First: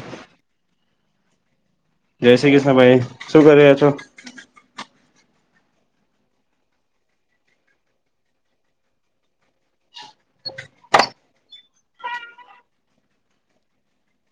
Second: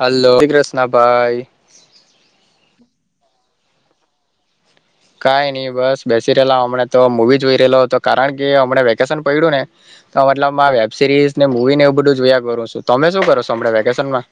Hello જઈ કૃષ્ના ભાઈ. જય શ્રી કૃષ્ણ ભાઈ, શું કરે? [inaudible] કઈ નઈ બસ બેસી રહેલા હમ તો મવી જોઈ રહેલો હતો કારણ કે હમ વેકેશન પડ્યું ને તો મતલબ વેબ સિરીઝ ને મવી ને એ બધું જોયા કરું છું, તમે શું કરો વેકેશન માં?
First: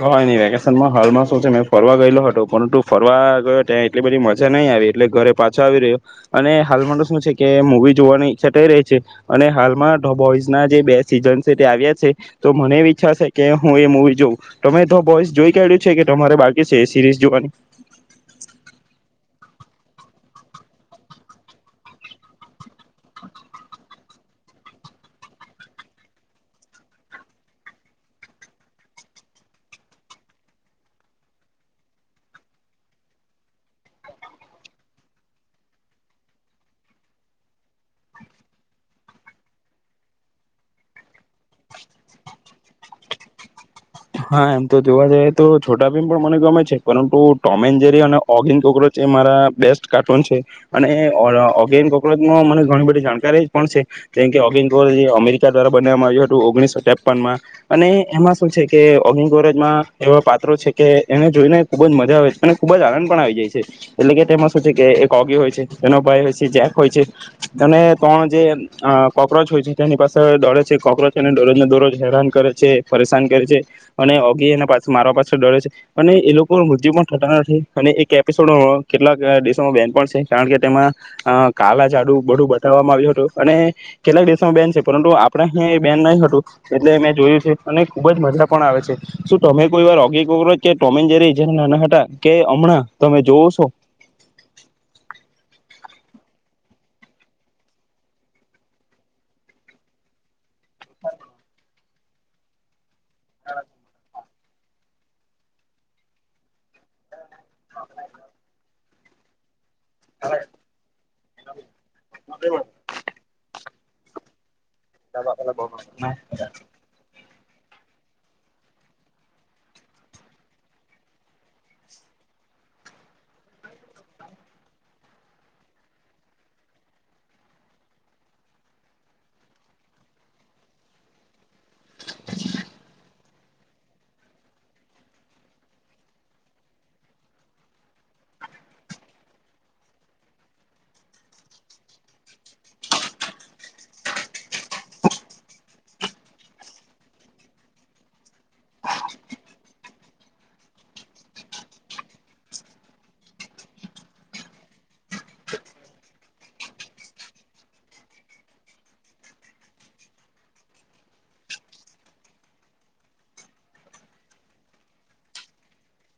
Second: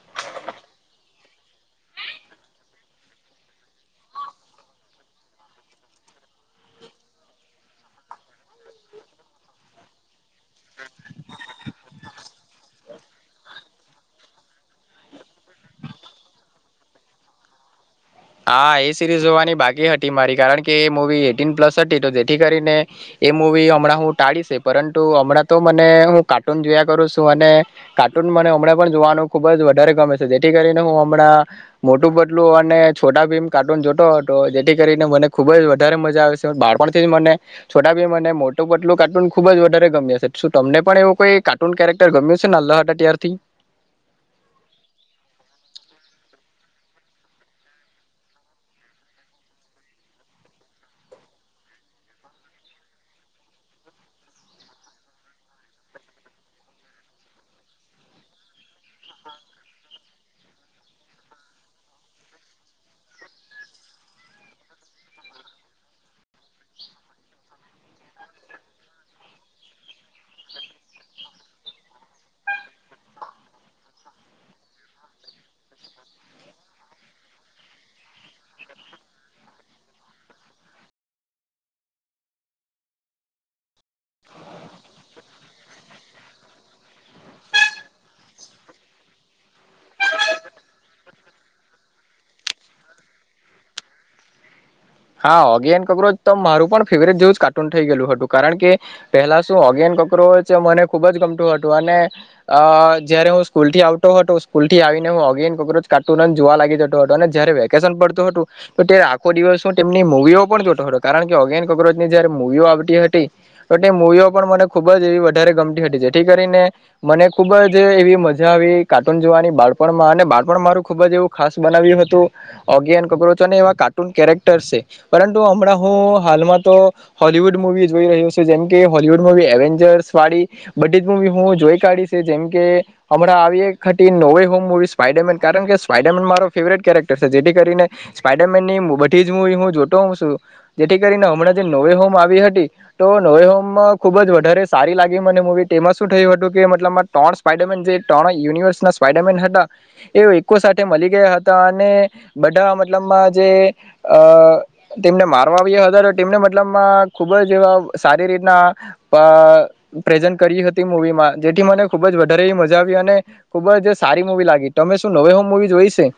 હ નઈ વેકેશનમાં હાલમાં શું છે મેં ફરવા ગયેલો હતો પરંતુ ફરવા ગયો ત્યાં એટલી બધી મજા નઈ આવી એટલે ઘરે પાછો આવી રહ્યો અને હાલમાં તો શું છે કે મવી જોવાની ઈચ્છા થઈ રહી છે અને હાલમાં ધ બોઇસ જે બે સીઝન તે આવ્યા છે તો મને ઇચ્છા છે કે હું એ મુવી જોઉં. તમે તો બોઈસ જોઈ કાઢ્યું છે કે તમારે બાકી છે એ સિરીઝ જોવાની? હા, એ સિરીઝ જોવાની બાકી હતી મારી કારણ કે એ મવી એટીન પ્લસ હતી તો જેથી કરીને એ મવી હમણાં હું ટાળી છે, પરંતુ હમણાં તો મને હું કાર્ટૂન જોયા કરું છું અને કાર્ટૂન મને હમણાં પણ જોવાનું ખુબજ વધારે ગમે છે, જેથી કરીને હું હમણાં મોટું પતલુ અને છોટા ભીમ કાર્ટૂન જોતો હતો, જેથી કરીને મને ખુબ જ વધારે મજા આવે છે. બાળપણથીજ મને છોટા ભીમ અને મોટું પટલું કાર્ટૂન ખુબજ વધારે ગમ્યા છે, શું તમને પણ એવું કોઈ કાર્ટૂન કેરેક્ટર ગમ્યું નાલા હતા, ત્યારથી? હા, એમ તો જોવા જઈએ તો છોટા ભમ પણ મને ગમે છે, પરંતુ ટોમે એન્જરી અને ઓગિન કોકરોચ એ મારા બેસ્ટ કાર્ટૂન છે અને ઓગિન કોકચ મને ઘણી બધી જાણકારી પણ છે જેમકે ઓગિંગ કોકચ અમેરિકા દ્વારા બનાવવામાં આવ્યું હતું ઓગણીસો ત્રેપનમાં અને એમાં શું છે કે ઓગિંગ કોરેજમાં એવા પાત્રો છે કે એને જોઈને ખૂબજ મજા આવે છે અને ખૂબજ આનંદ પણ આવી જાય છે, એટલે કે તેમાં શું છે કે એક ઓગી હોય છે, તેનો ભાઈ હોય છે, જેક હોય છે અને ત્રણ જે કોક્રોચ હોય છે, તેની પાસે દોડે છે કોક્રોચને દોરોજને દોરરોજ હેરાન કરે છે પરેશાન કરે છે અને ઓગી એ પા મારા પાછડ ડોરે છે અને એ લોકો મૃત્યુ પણ થતા નથી અને એક એપિસોડ કેટલાક દેશોમાં બેન પણ છે, કારણ કે તેમાં કાલા જાડુ બડું બતાવામાં આવ્યું હતું અને કેટલાક દેશોમાં બેન છે પરંતુ આપણે બેન નહી હતું એટલે મેં જોયું છે અને ખુબજ મજા આવે છે, શું તમે કોઈ વાર ઓગી કોકરોચ કે ટોમ એન જેરી જય્યારે નાના હતા કે હમણાં તમે જોવો છો? હા, ઓગી એન્ડ કોકરોચ તો મારું પણ ફેવરેટ જેવું જ કાર્ટૂન થઈ ગયલું હતું, કારણ કે પેલા શું ઓગી એન્ડ કોકરોચ મને ખુબજ ગમતું હતું. તુ અને અહ જયારે હું સ્કૂલથી આવતો હતો સ્કૂલથી આવીને હું ઓગી એન કોકરોચ કાર્ટૂન જોવા લાગી જતો હતો અને જયારે વેકેશન પડતું હતું તો ત્યારે આખો દિવસ હું તેમની મુવીઓ પણ જોતો હતો, કારણકે ઓગી એન કોક્રોચ ની જયારે મુવીઓ આવતી હતી તો તે મૂવીઓ પણ મને ખુબજ એવી વધારે ગમતી હતી છે, જેથી કરીને મને ખુબજ એવી મજા આવી કાર્ટૂન જોવાની બાળપણમાં અને બાળપણ મારું ખુબજ એવું ખાસ બનાવ્યું હતું ઓગી એન કોકક્રોચ અને એવા કાર્ટૂન કેરેક ટર છે, પરંતુ હમણાં હું હાલમાં તો હોલવુડ મુવી જોઈ રહ્યો છેું, જેમકે હોલવુડ મુવી એવેન્જર્સ વાળી બધી જ મુવી હું જોઈ કાઢી છે, જેમકે હમણાં આવી એક ખટી નોવે હોમ મુવી સ્પાઈડરમેન કારણ કે સ્પાઈડરમેન મારો ફેવરેટ કેરેક્ટર છે, જેથી કરીને સ્પાઈડરમેનની મોબ તેજ મવી હું જોતો હોઉ છું, જેથી કરીને હમણાં જે નોવે હોમ આવી હતી, તો નોવે હોમમાં ખૂબજ વધારે સારી લાગી મને મૂવી એમાં શું થયું હતું કે મતલબ ટોન સ્પાઈડરમેન જે ટ્રણ યુનિવર્સના સ્પાઈડરમેન હતા, એ એકકો સાથે મળી ગયા હતા અને બધા મતલબમાં જે અ તેમને મારવા આવ્યા હતા તેમને મતલબમાં ખૂબ જ એવા સારી રીતના, પ્રેઝન્ટ કરી હતી મૂવીમાં જેથી મને ખૂબ જ વધારે મજા આવી અને, ખૂબ જ સારી મૂવી લાગી તમે શું નવ હ મૂવી જોઈ છે?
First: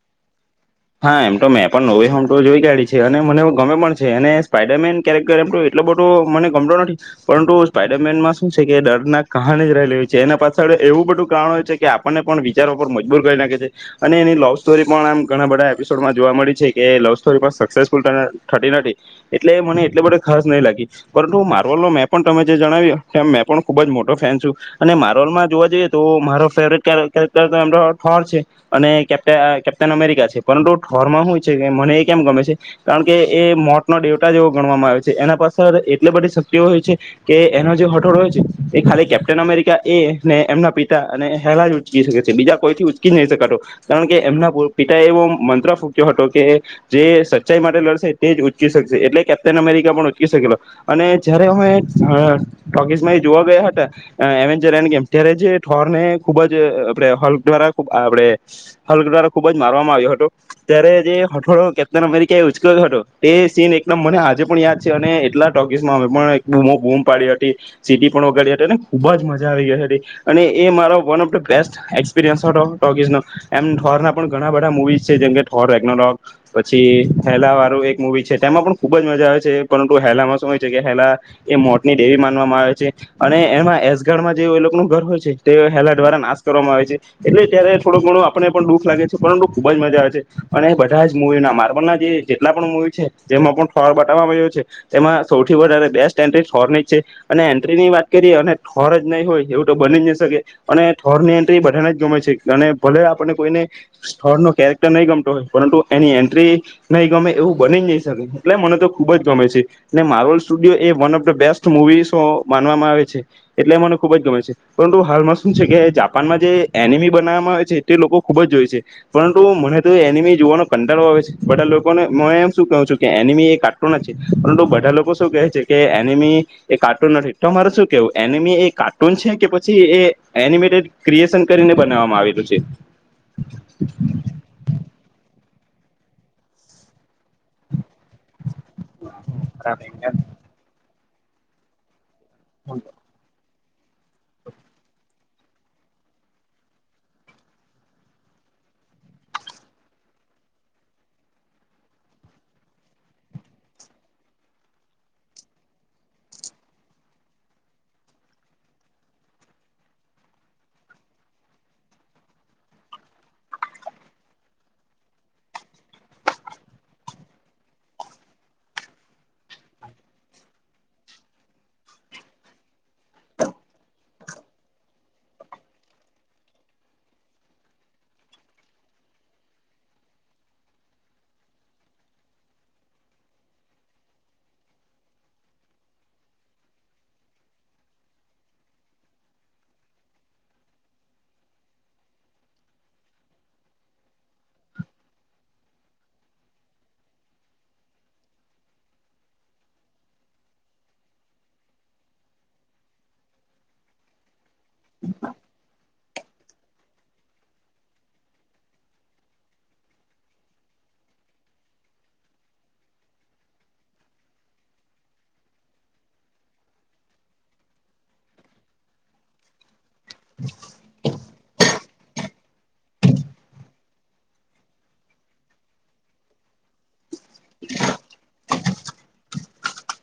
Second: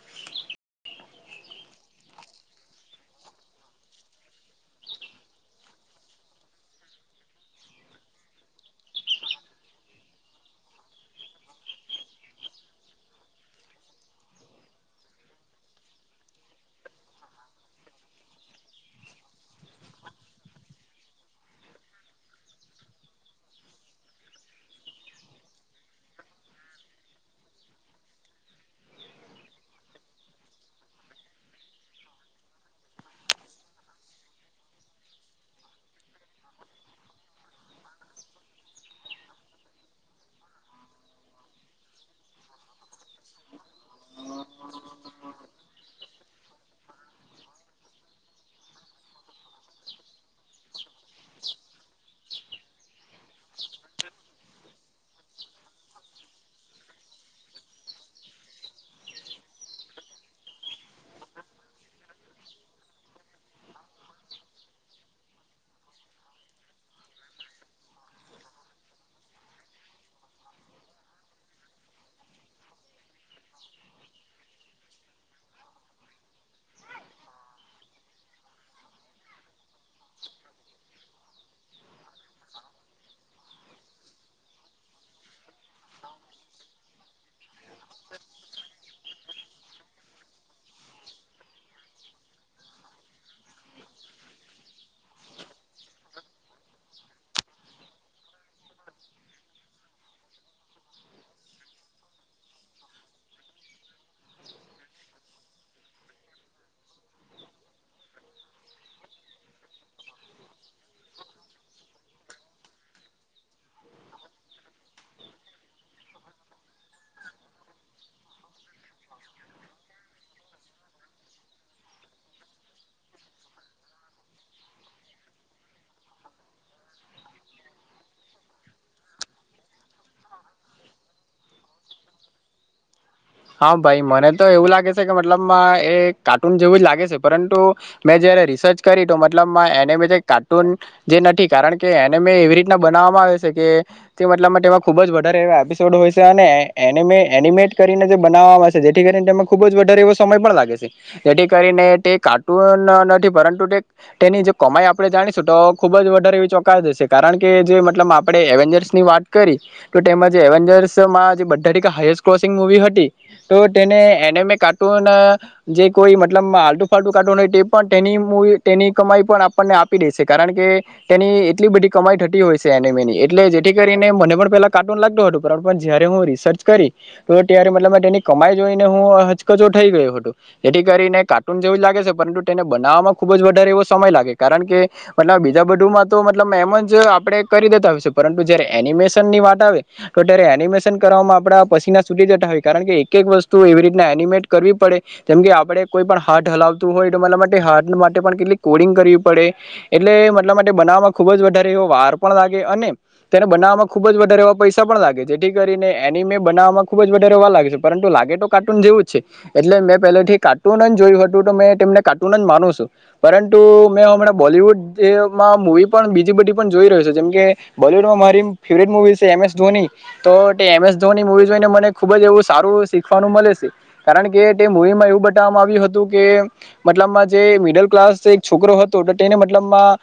હા એમ તો મેં પણ નોવે હોમ તો જોઈ કાઢી છે અને મને ગમે પણ છે અને સ્પાઈડરમેન કેરેક્ટર એમ એટલો બધો મને ગમતો નથી, પરંતુ સ્પાઈડરમેનમાં શું છે કે દર્ ના કહાણે જ રહેલી હોય છે એના પાછળ એવું બધું કારણ હોય છે કે આપણને પણ વિચારો પર મજબૂર કરી નાખે છે, અને એની લવ સ્ટોરી પણ આમ ઘણા બધા સમાં જોવા મળી છે કે લવ સ્ટોરી પણ સક્સેસફુલને થતી નથી, એટલે મને એટલે બધે ખાસ નહી લાગી પરંતુ માર્વલ ન મેં પણ તમે જે જણાવ્યું કે મેં પણ ખુબ જ મોટો ફેન છું, અને માર્વલમાં જોવા જઈએ તો મારો ફેવરેટક ઠોર છે, અને કેપ્ટન અમેરિકા છે. પર ઠરમાં છે મને એ કેમ ગમે છે, કારણ કે એ મોતનો દેવટા જેવો ગણવામાં આવે છે એના પાછળ એટલી બધી શક્તિઓ હોય છે, કે એનો જે હઠોળો હોય છે એ ખાલી કેપ્ટન અમેરિકા એને એમના પિતા અને હેલા જ ઉચકી શકે છે, બીજા કોઈથી ઉચકી જ નહી શકાતો કારણ કે એમના પિતા એવો મંત્ર ફૂક્યો હતો કે, જે સચ્ચાઈ માટે લડશે તે જ ઉંકી શકશે એટલે કેપ્ટન અમેરિકા પણ ઉચકી શકેલો, અને જયારે અમે ટોકીસમાં જોવા ગયા હતા, એવેન્જર એન ગમ ત્યારે જ ઠોરને ખૂબ જ આપ હક દ્વારાબ આપ હક દ્વારા ખૂબ જ મારવામાં આવ્યો હતો. ત્યારે જે હઠોળો કેપ્ટન અમેરિકા એ ઉચક્યો હતો એ સીન એકદમ મને આજે પણ યાદ છે અને એટલા ટોકીસમાં અમે બૂમ પાડી હતી, સીટી પણ ઓગાડી હતી અને ખુબ જ મજા આવી ગઈ, અને એ મારો one of the best experience હતો ટોકીસનો, એમ ઢોરના પણ ઘણા બધા મુવી જેમ કે ઠોર વેગ્નોલોગ, પછી હેલા વાળું એક મુવી છે તેમાં પણ ખુબ જ મજા આવે છે પરંતુ હેલામાં શું હોય છે કે હેલા, એ મોતની ડેરી માનવામાં આવે છે અને એમાં એસગઢમાં જેવ એ લોકો નું ઘર હોય છે તે હેલા દ્વારા નાશ કરવામાં આવે છે, એટલે ત્યારે થોડું ઘણું આપણે પણ દુઃખ લાગે છે પરંતુ મજા આવે અને બધા જ મુૂવીના માર્બલના જે જેટલા પણ મુવી છે જેમાં પણ ઠોર બતાવવાવામાં્યો છે તેમાં સૌથી વધારે બેસ્ટ એન્ટ્રી ઠોરની જ છે અને એન્ટ્રી ની વાત કરીએ અને ઠોર જ નહીં હોય એવું તો બની જ નહી શકે અને ઠોર ની એન્ટ્રી બધાને જ ગમે છે અને ભલે આપને કોઈને થોર ન કેરેક્ટર નહીં ગમતો હોય પરંતુ એની એન્ટ્રી નહીં ગમે એવું બની જ નહી શકે એટલે મને તો ખૂુબ જ ગમે છે ને માર્વોલ સ્ટુડિયો એ one of the best movie show માનવામાં આવે છે એટલે મને ખૂબ જ ગમે છે પરંતુ હાલમાં શું છે કે જાપાનમાં જે એનિમી બનાવવામાં આવે છે તે લોકો ખૂબ જ જોય છે. પરુ મને તો એનિમી જોવાનો કંટારો આવે છે, બધા લોકોને એમ શું કહું છું કે એનિમી એ કાર્ટૂન જ છે, પરંતુ બધા લોકો શું કહે છે કે એનિમી એ કાર્ટૂન નથી તો મારે શું કેવું એનિમી એ કાર્ટૂન છે કે પછી એ એનિમેટેડ ક્રિએશન કરીને બનાવવામાં આવેલું છે? હા ભાઈ મને તો એવું લાગે છે કે મતલબ એ કાર્ટૂન જેવું જ લાગે છે પરંતુ મેં જયારે રિસર્ચ કરી ત મતલબ એને છે કાર્ટૂન જે નથી કારણ કે અને મેં એવી રીતના બનાવવામાં આવ્યો કે, મતબ ખુબ જ વધારે એવા એપિસો હોય છેમેટ જેથી કરીને તે ખુબ જ વધારે એવો સમય પણ લાગે છે, જેથી કરીને તે કાર્ટૂન નથી પરંતુ તેની જે કમાઈ આપણે જાણીશું તો ખુબ જ વધારે એવી ચોકસ હશે કારણ કે જે મતલબ આપણે એવેન્જર્સ ની વાત કરી, તો તેમાં જે એવેન્જર્સમાં જેરો હતી તો તેને એનેમ કાર્ટૂન જે કોઈ મતલબ આલટુ ફાલટુ કાર્ટૂન હોય તે પણ તેની તેની કમાઈ પણ આપને આપી દે છે કારણ કે તેની એટલી બધી કમાઈ થતી હોય છે એનેમે ની એટલે જેથી કરીને મને પણ પેલા કાર્ટૂન લાગતોું હતો જયારે હું રિસર્ચ કરી. તો ત્યારે મતલબ તેની કમાઈ જોઈને હું હચકચો થઈ ગયો હતો, જેથી કરીને કાર્ટૂન જેવું લાગે છે પરંતુ તેને બનાવવામાં ખુબ જ વધારે એવો સમય લાગે કારણ કે, મતલબ બીજા બધુમાં તો મતબ એમ જ આપણે કરી દેતા હોય છે પરંતુ જયારે એનિમેશન ની વાત આવે તો ત્યારે એનિમેશન કરવામાં આપણા પછીના કારણ કે એક એક વસ્તુ એવી રીતના એનિમેટ કરવી પડે, જેમ કે આપડે કોઈ પણ હાર્ટ હલાવતું હોય એટ મતલા માટે હાર્ટ માટે પણ કેટલી કોડિંગ કરવી પડે, એટલે મતલા માટે બનાવવામાં ખૂબ જ વધારે એવો વાર પણ લાગે અને તેને બનાવવામાં ખુબ જ વધારે એવા પૈસા પણ લાગે, જેથી કરીને એનિમે બનાવવામાં ખૂબ જ વધારે રહેવા લાગે છે પરંતુ લાગે તો કાર્ટૂન જેવું જ છે એટલે મેં પહેલેથી કાર્ટુન જ જોયું હતું તો મેં તેમને કાર્ટૂન જ માનું છું પરંતુ મેં હમણાં બોલીવૂડમાં મૂવી પણ બીજી બધી પણ જોઈ રહ્યું છે જેમ કે બોલીવૂડમાં મારી ફેવરેટ મવી છે એમ એસ ધોની તો એ એમ એસ ધોની મુવી મને ખુબ જ એવું સારું શીખવાનું મળે છે, કારણ કે તે મુવીમાં એવું બતાવવામાં આવ્યું હતું કે મતલબમાં જે મિડલ ક્લાસ એક છોકરો હતો તેને મતલબમાં,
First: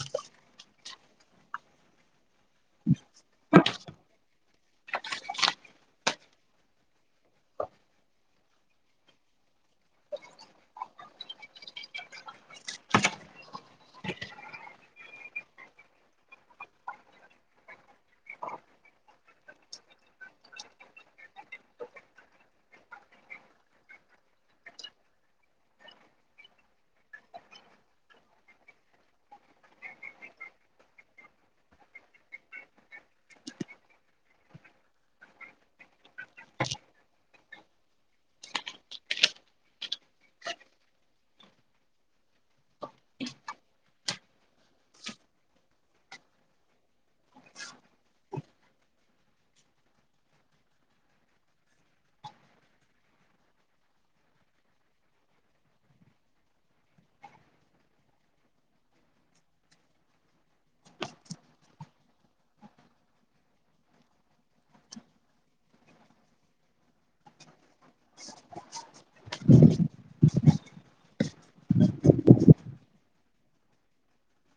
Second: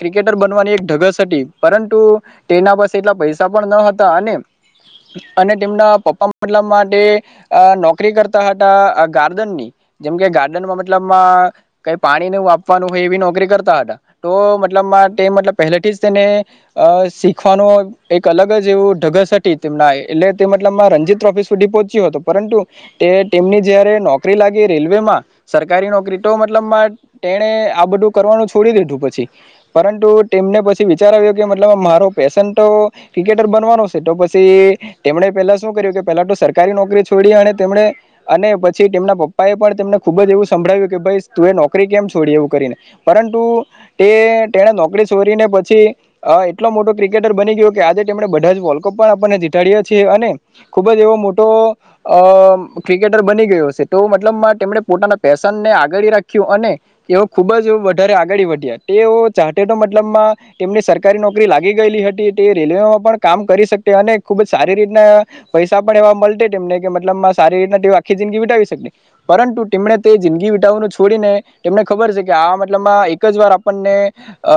ક્રિકેટર બનવાની એક ઢગસ હતી પરંતુ તેના પાસે એટલા પૈસા પણ ન હતા અને અને તેમના પપ્પા મતલબ માટે નોકરી કરતા હતા ગાર્ડન ની જેમકે ગાર્ડનમાં મતલબ મા કઈ પાણી ન વાપવાનું હોય એવી નોકરી કરતા હતા, તો મતલબમાં તે મતલબ માં પહેલાથી જ તેને શીખવાનું એક અલગ જ એવું ઢગસ હતી તેમના. એટ રણજીત ટ્રોફી સુધી પહોંચ્યો હતો પરંતુ તે તેમની જયારે નોકરી લાગી રેલવેમાં સરકારી નોકરી તો મતલબ મા તેણે આ બધું કરવાનું છોડી દીધું પછી, પરંતુ તેમને પછી વિચાર આવ્યો કે મતલબ મા મારો પેશન તો ક્રિકેટર બનવાનો છે તો પછી. તેમણે પેલા શું કર્યું કે પેલા તો સરકારી નોકરી છોડી અને તેમણે અને પછી તેમના પપ્પા એ પણ તેમને ખુબ જ એવું સંભળાવ્યું કે ભાઈ તું એ નોકરી કેમ છોડી એવું કરીને પરંતુ તે તેને નોકરી છોડીને પછી એટલો મોટો. ક્રિકેટર બની ગયો કે આજે તેમણે. બધા વોલ્કપ પણ આપણને જીતાડ્યો. છે અને ખૂબ જ એવો મોટો અ ક્રિકેટર બની ગયો છે, તો મતલબમાં તેમણે પોતાના પેશનને આગળ રાખ્યું અને તેઓ ખુબ જ વધારે આગળ વધ્યા તેઓ ચા તો મતલબમાં તેમની સરકારી નોકરી લાગી ગયેલી હતી તે રેલવેમાં પણ કામ કરી શકકે અને ખૂબ જ. સારી રીતના પૈસા પણ એવા મળ તેમને. કે મતલબમાં સારી રીતના તેઓ આખી જિંદગી વિટાવવી શકે પરંતુ તેમણે તે જિંદી. [unintelligible] છોડીને તેમને ખબર છે કે આ મતલબમાં એક જ વાર આપણને અ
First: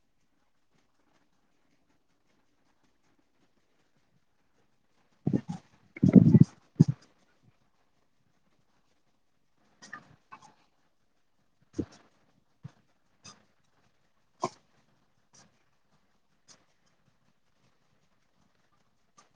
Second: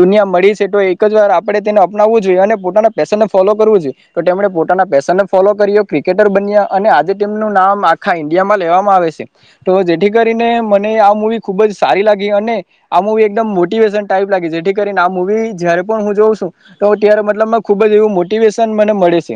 દુનિયા મળી છે, તો એક જ વાર આપણે તેને અપનાવવું જોઈએ અને પોતાના પેશનને ફોલો કરવું જોઈએ. તો તેમણે પોતાના પેશનને ફોલો કર્યો ક્રિકેટર બન્યા અને આજે તેમનું નામ આખા ઈન્ડિયામાં લેવામાં આવે છે તો જેથી કરીને મને આ મૂવી. ખુબ જ સારી લાગી અને. આ મુવી એકદમ મોટિવેશન ટાઈપ લાગે છે જેથી કરીને આ મુવી જયારે પણ હું જોઉં છું તો ત્યારે મતલબ મા ખુબ જ એવું મોટિવેશન. મને મળે છે.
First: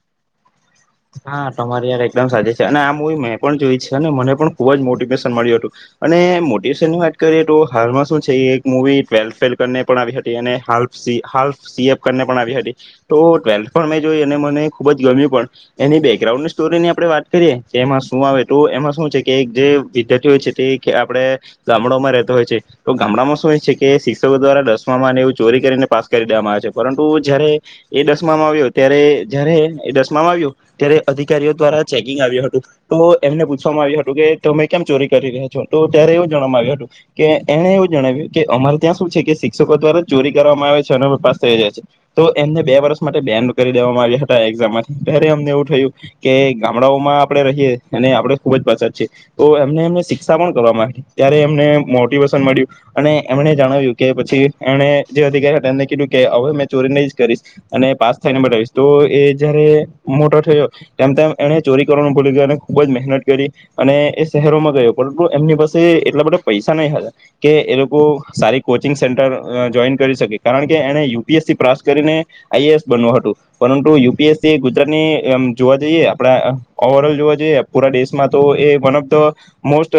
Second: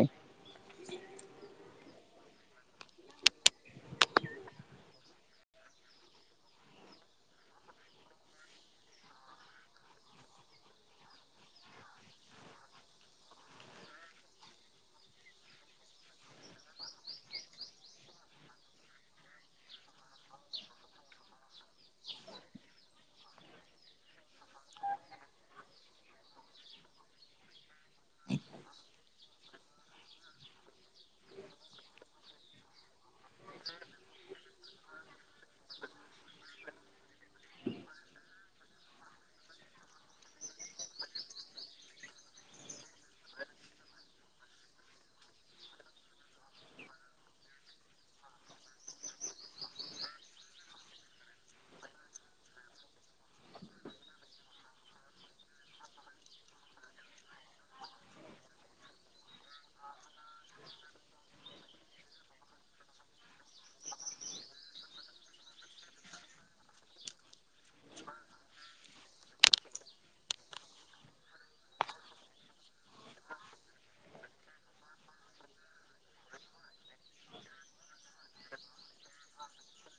હા તમારી યાર એકદમ સાચી છે અને આ મુવી મેં પણ જોઈ છે, અને મને પણ ખુબ જ મોટિવેશન મળ્યું હતું અને મોટિવેશન ની વાત કરીએ તો હાલમાં શું છે એક મવી ટ્વેલ્થ ફેલ કરીને પણ આવી હતી, અને હાલસી, હાલફ સી એફ કરીને પણ આવી હતી તો ટ્વેલ્થ પણ મેં જોઈ અને મને ખુબ જ ગમ્યું પણ. એની બેકગ્રાઉન્ડની સ્ટોરીની આપણે વાત કરીએ કે એમાં શું આવે તો એમાં શું છે કે જે વિદ્યાર્થી હોય છે તે આપે ગામડામાં રહેતો હોય છે, તો ગામડામાં શું એ છે કે શિક્ષકો દ્વારા દસમામાં એવું ચોરી કરીને પાસ કરી દેવામાં આવે છે, પરંતુ જયારે એ દસમામાં આવ્યો ત્યારે જયારે એ દસમામાં આવ્યું. ત્યારે અધિકારીઓ દ્વારા ચેકિંગ આવ્યું હતું તો એમને પૂછવામાં આવ્યું હતું કે તમે કેમ ચોરી કરી રહ્યા છો તો ત્યારે એવું જણવામાં આવ્યું હતું કે એને એવું જણાવ્યું કે અમારે ત્યાં શું છે કે શિક્ષકો દ્વારા ચોરી કરવામાં આવે છે, અને પાસ થયો જાય છે તો એમને બે વર્ષ માટે બેન કરી દેવામાં આવ્યા હતા એક્ઝામ માંથી ત એવું થયું કે ગામડાઓમાં આપણે રહીએ અને આપણે ખુબ જ પછત છીએ, તો એમને એમ શિક્ષા પણ કરવા ત્યારે એમને મોટિવેશન મળ્યું અને એમને જણાવ્યું કે પછી એને જે અધિકારી એને કીધું કે હવે ચોરી નહી કરીશ અને પાસ થઈને બતાવીશ તો એ જ્યારે. મોટો થયો તેમ તેમ એને ચોરી કરવાનું ભૂલી ગયો અને ખુબ જ મહેનત કરી અને એ શહેરોમાં ગયો પરંતુ એમની પાસે એટલા બધા પૈસા નહી હતા કે એ લોકો સારી કોચિંગ સેન્ટર જોઈન કરી શકે કારણ કે એને યુ પી એસ સી પાસ કરીને આઈ એ એસ બનવું હતું પરંતુ યુ પી એસ સી. અતની જોવા જઈએ આપણા ઓવર ઓલ જોવા જઈએ પૂરા દેશમાં તો એ વન ઓફ ધ મોસ્ટ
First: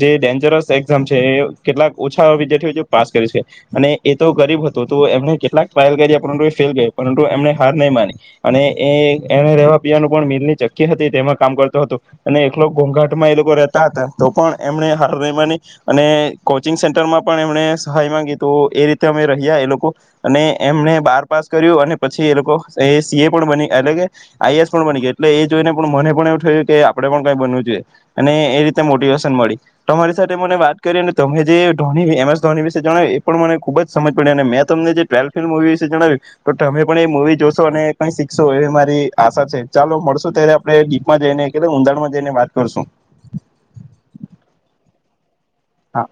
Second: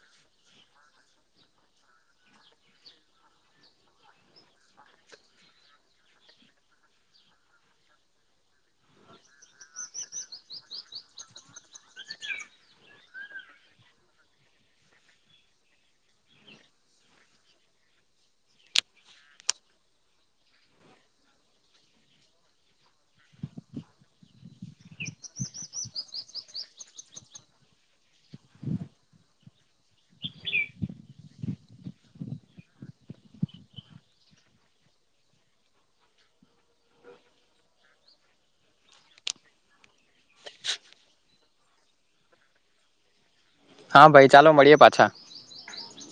જે ડેન્જરસ એક્ઝામ છે, એ કેટલાક ઓછા વિદ્યાર્થીઓ જે પાસ કરી છે અને એ તો ગરીબ હતો તો એમને કેટલાક ટ્રાયલ કર્યા પરંતુ એ ફેલ ગયા પરંતુ એમને હાર નહીં માની અને એ. એને રેવા પીવાનું પણ મિલની ચક્કી હતી તેમાં કામ કરતો હતો, અને એકલો ઘોઘાટમાં એ લોકો રહેતા હતા તો પણ એમને હાર રની અને કોચિંગ સેન્ટરમાં પણ એમણે સહાય માંગી તો એ રીતે અમે રહ્યા એ લોકો અને એમને બાર પાસ કર્યું અને પછી એ લોકો એ સી એ પણ બની એટલે આઈ એસ પણ બની ગઈ એટલે એ જોઈને પણ મને પણ એવું થયું કે આપણેે પણ કઈ બનવું જોઈએ, અને એ રીતે મોટિવેશન મળી તમારી સાથે મને વાત કરી અને તમે જે ધો એમ એસ ધો વિશે જણાવ્યું એ પણ મને ખુબ જ સમજ પડી અને મેં તમને જે ટ્વેલ્થ ફિલ્મ મુવી વિશે જણાવ્યું તો તમે પણ એ મુવી જોશો અને ક શીખશો એ મારી આશા છે. ચાલો મળશો ત્યારે આપડે ડીપમાં જઈ ને. કે ઉંધાણમાં જઈને વાત કરશું. હા, ભાઈ ચાલો મળીએ પાછા. હા.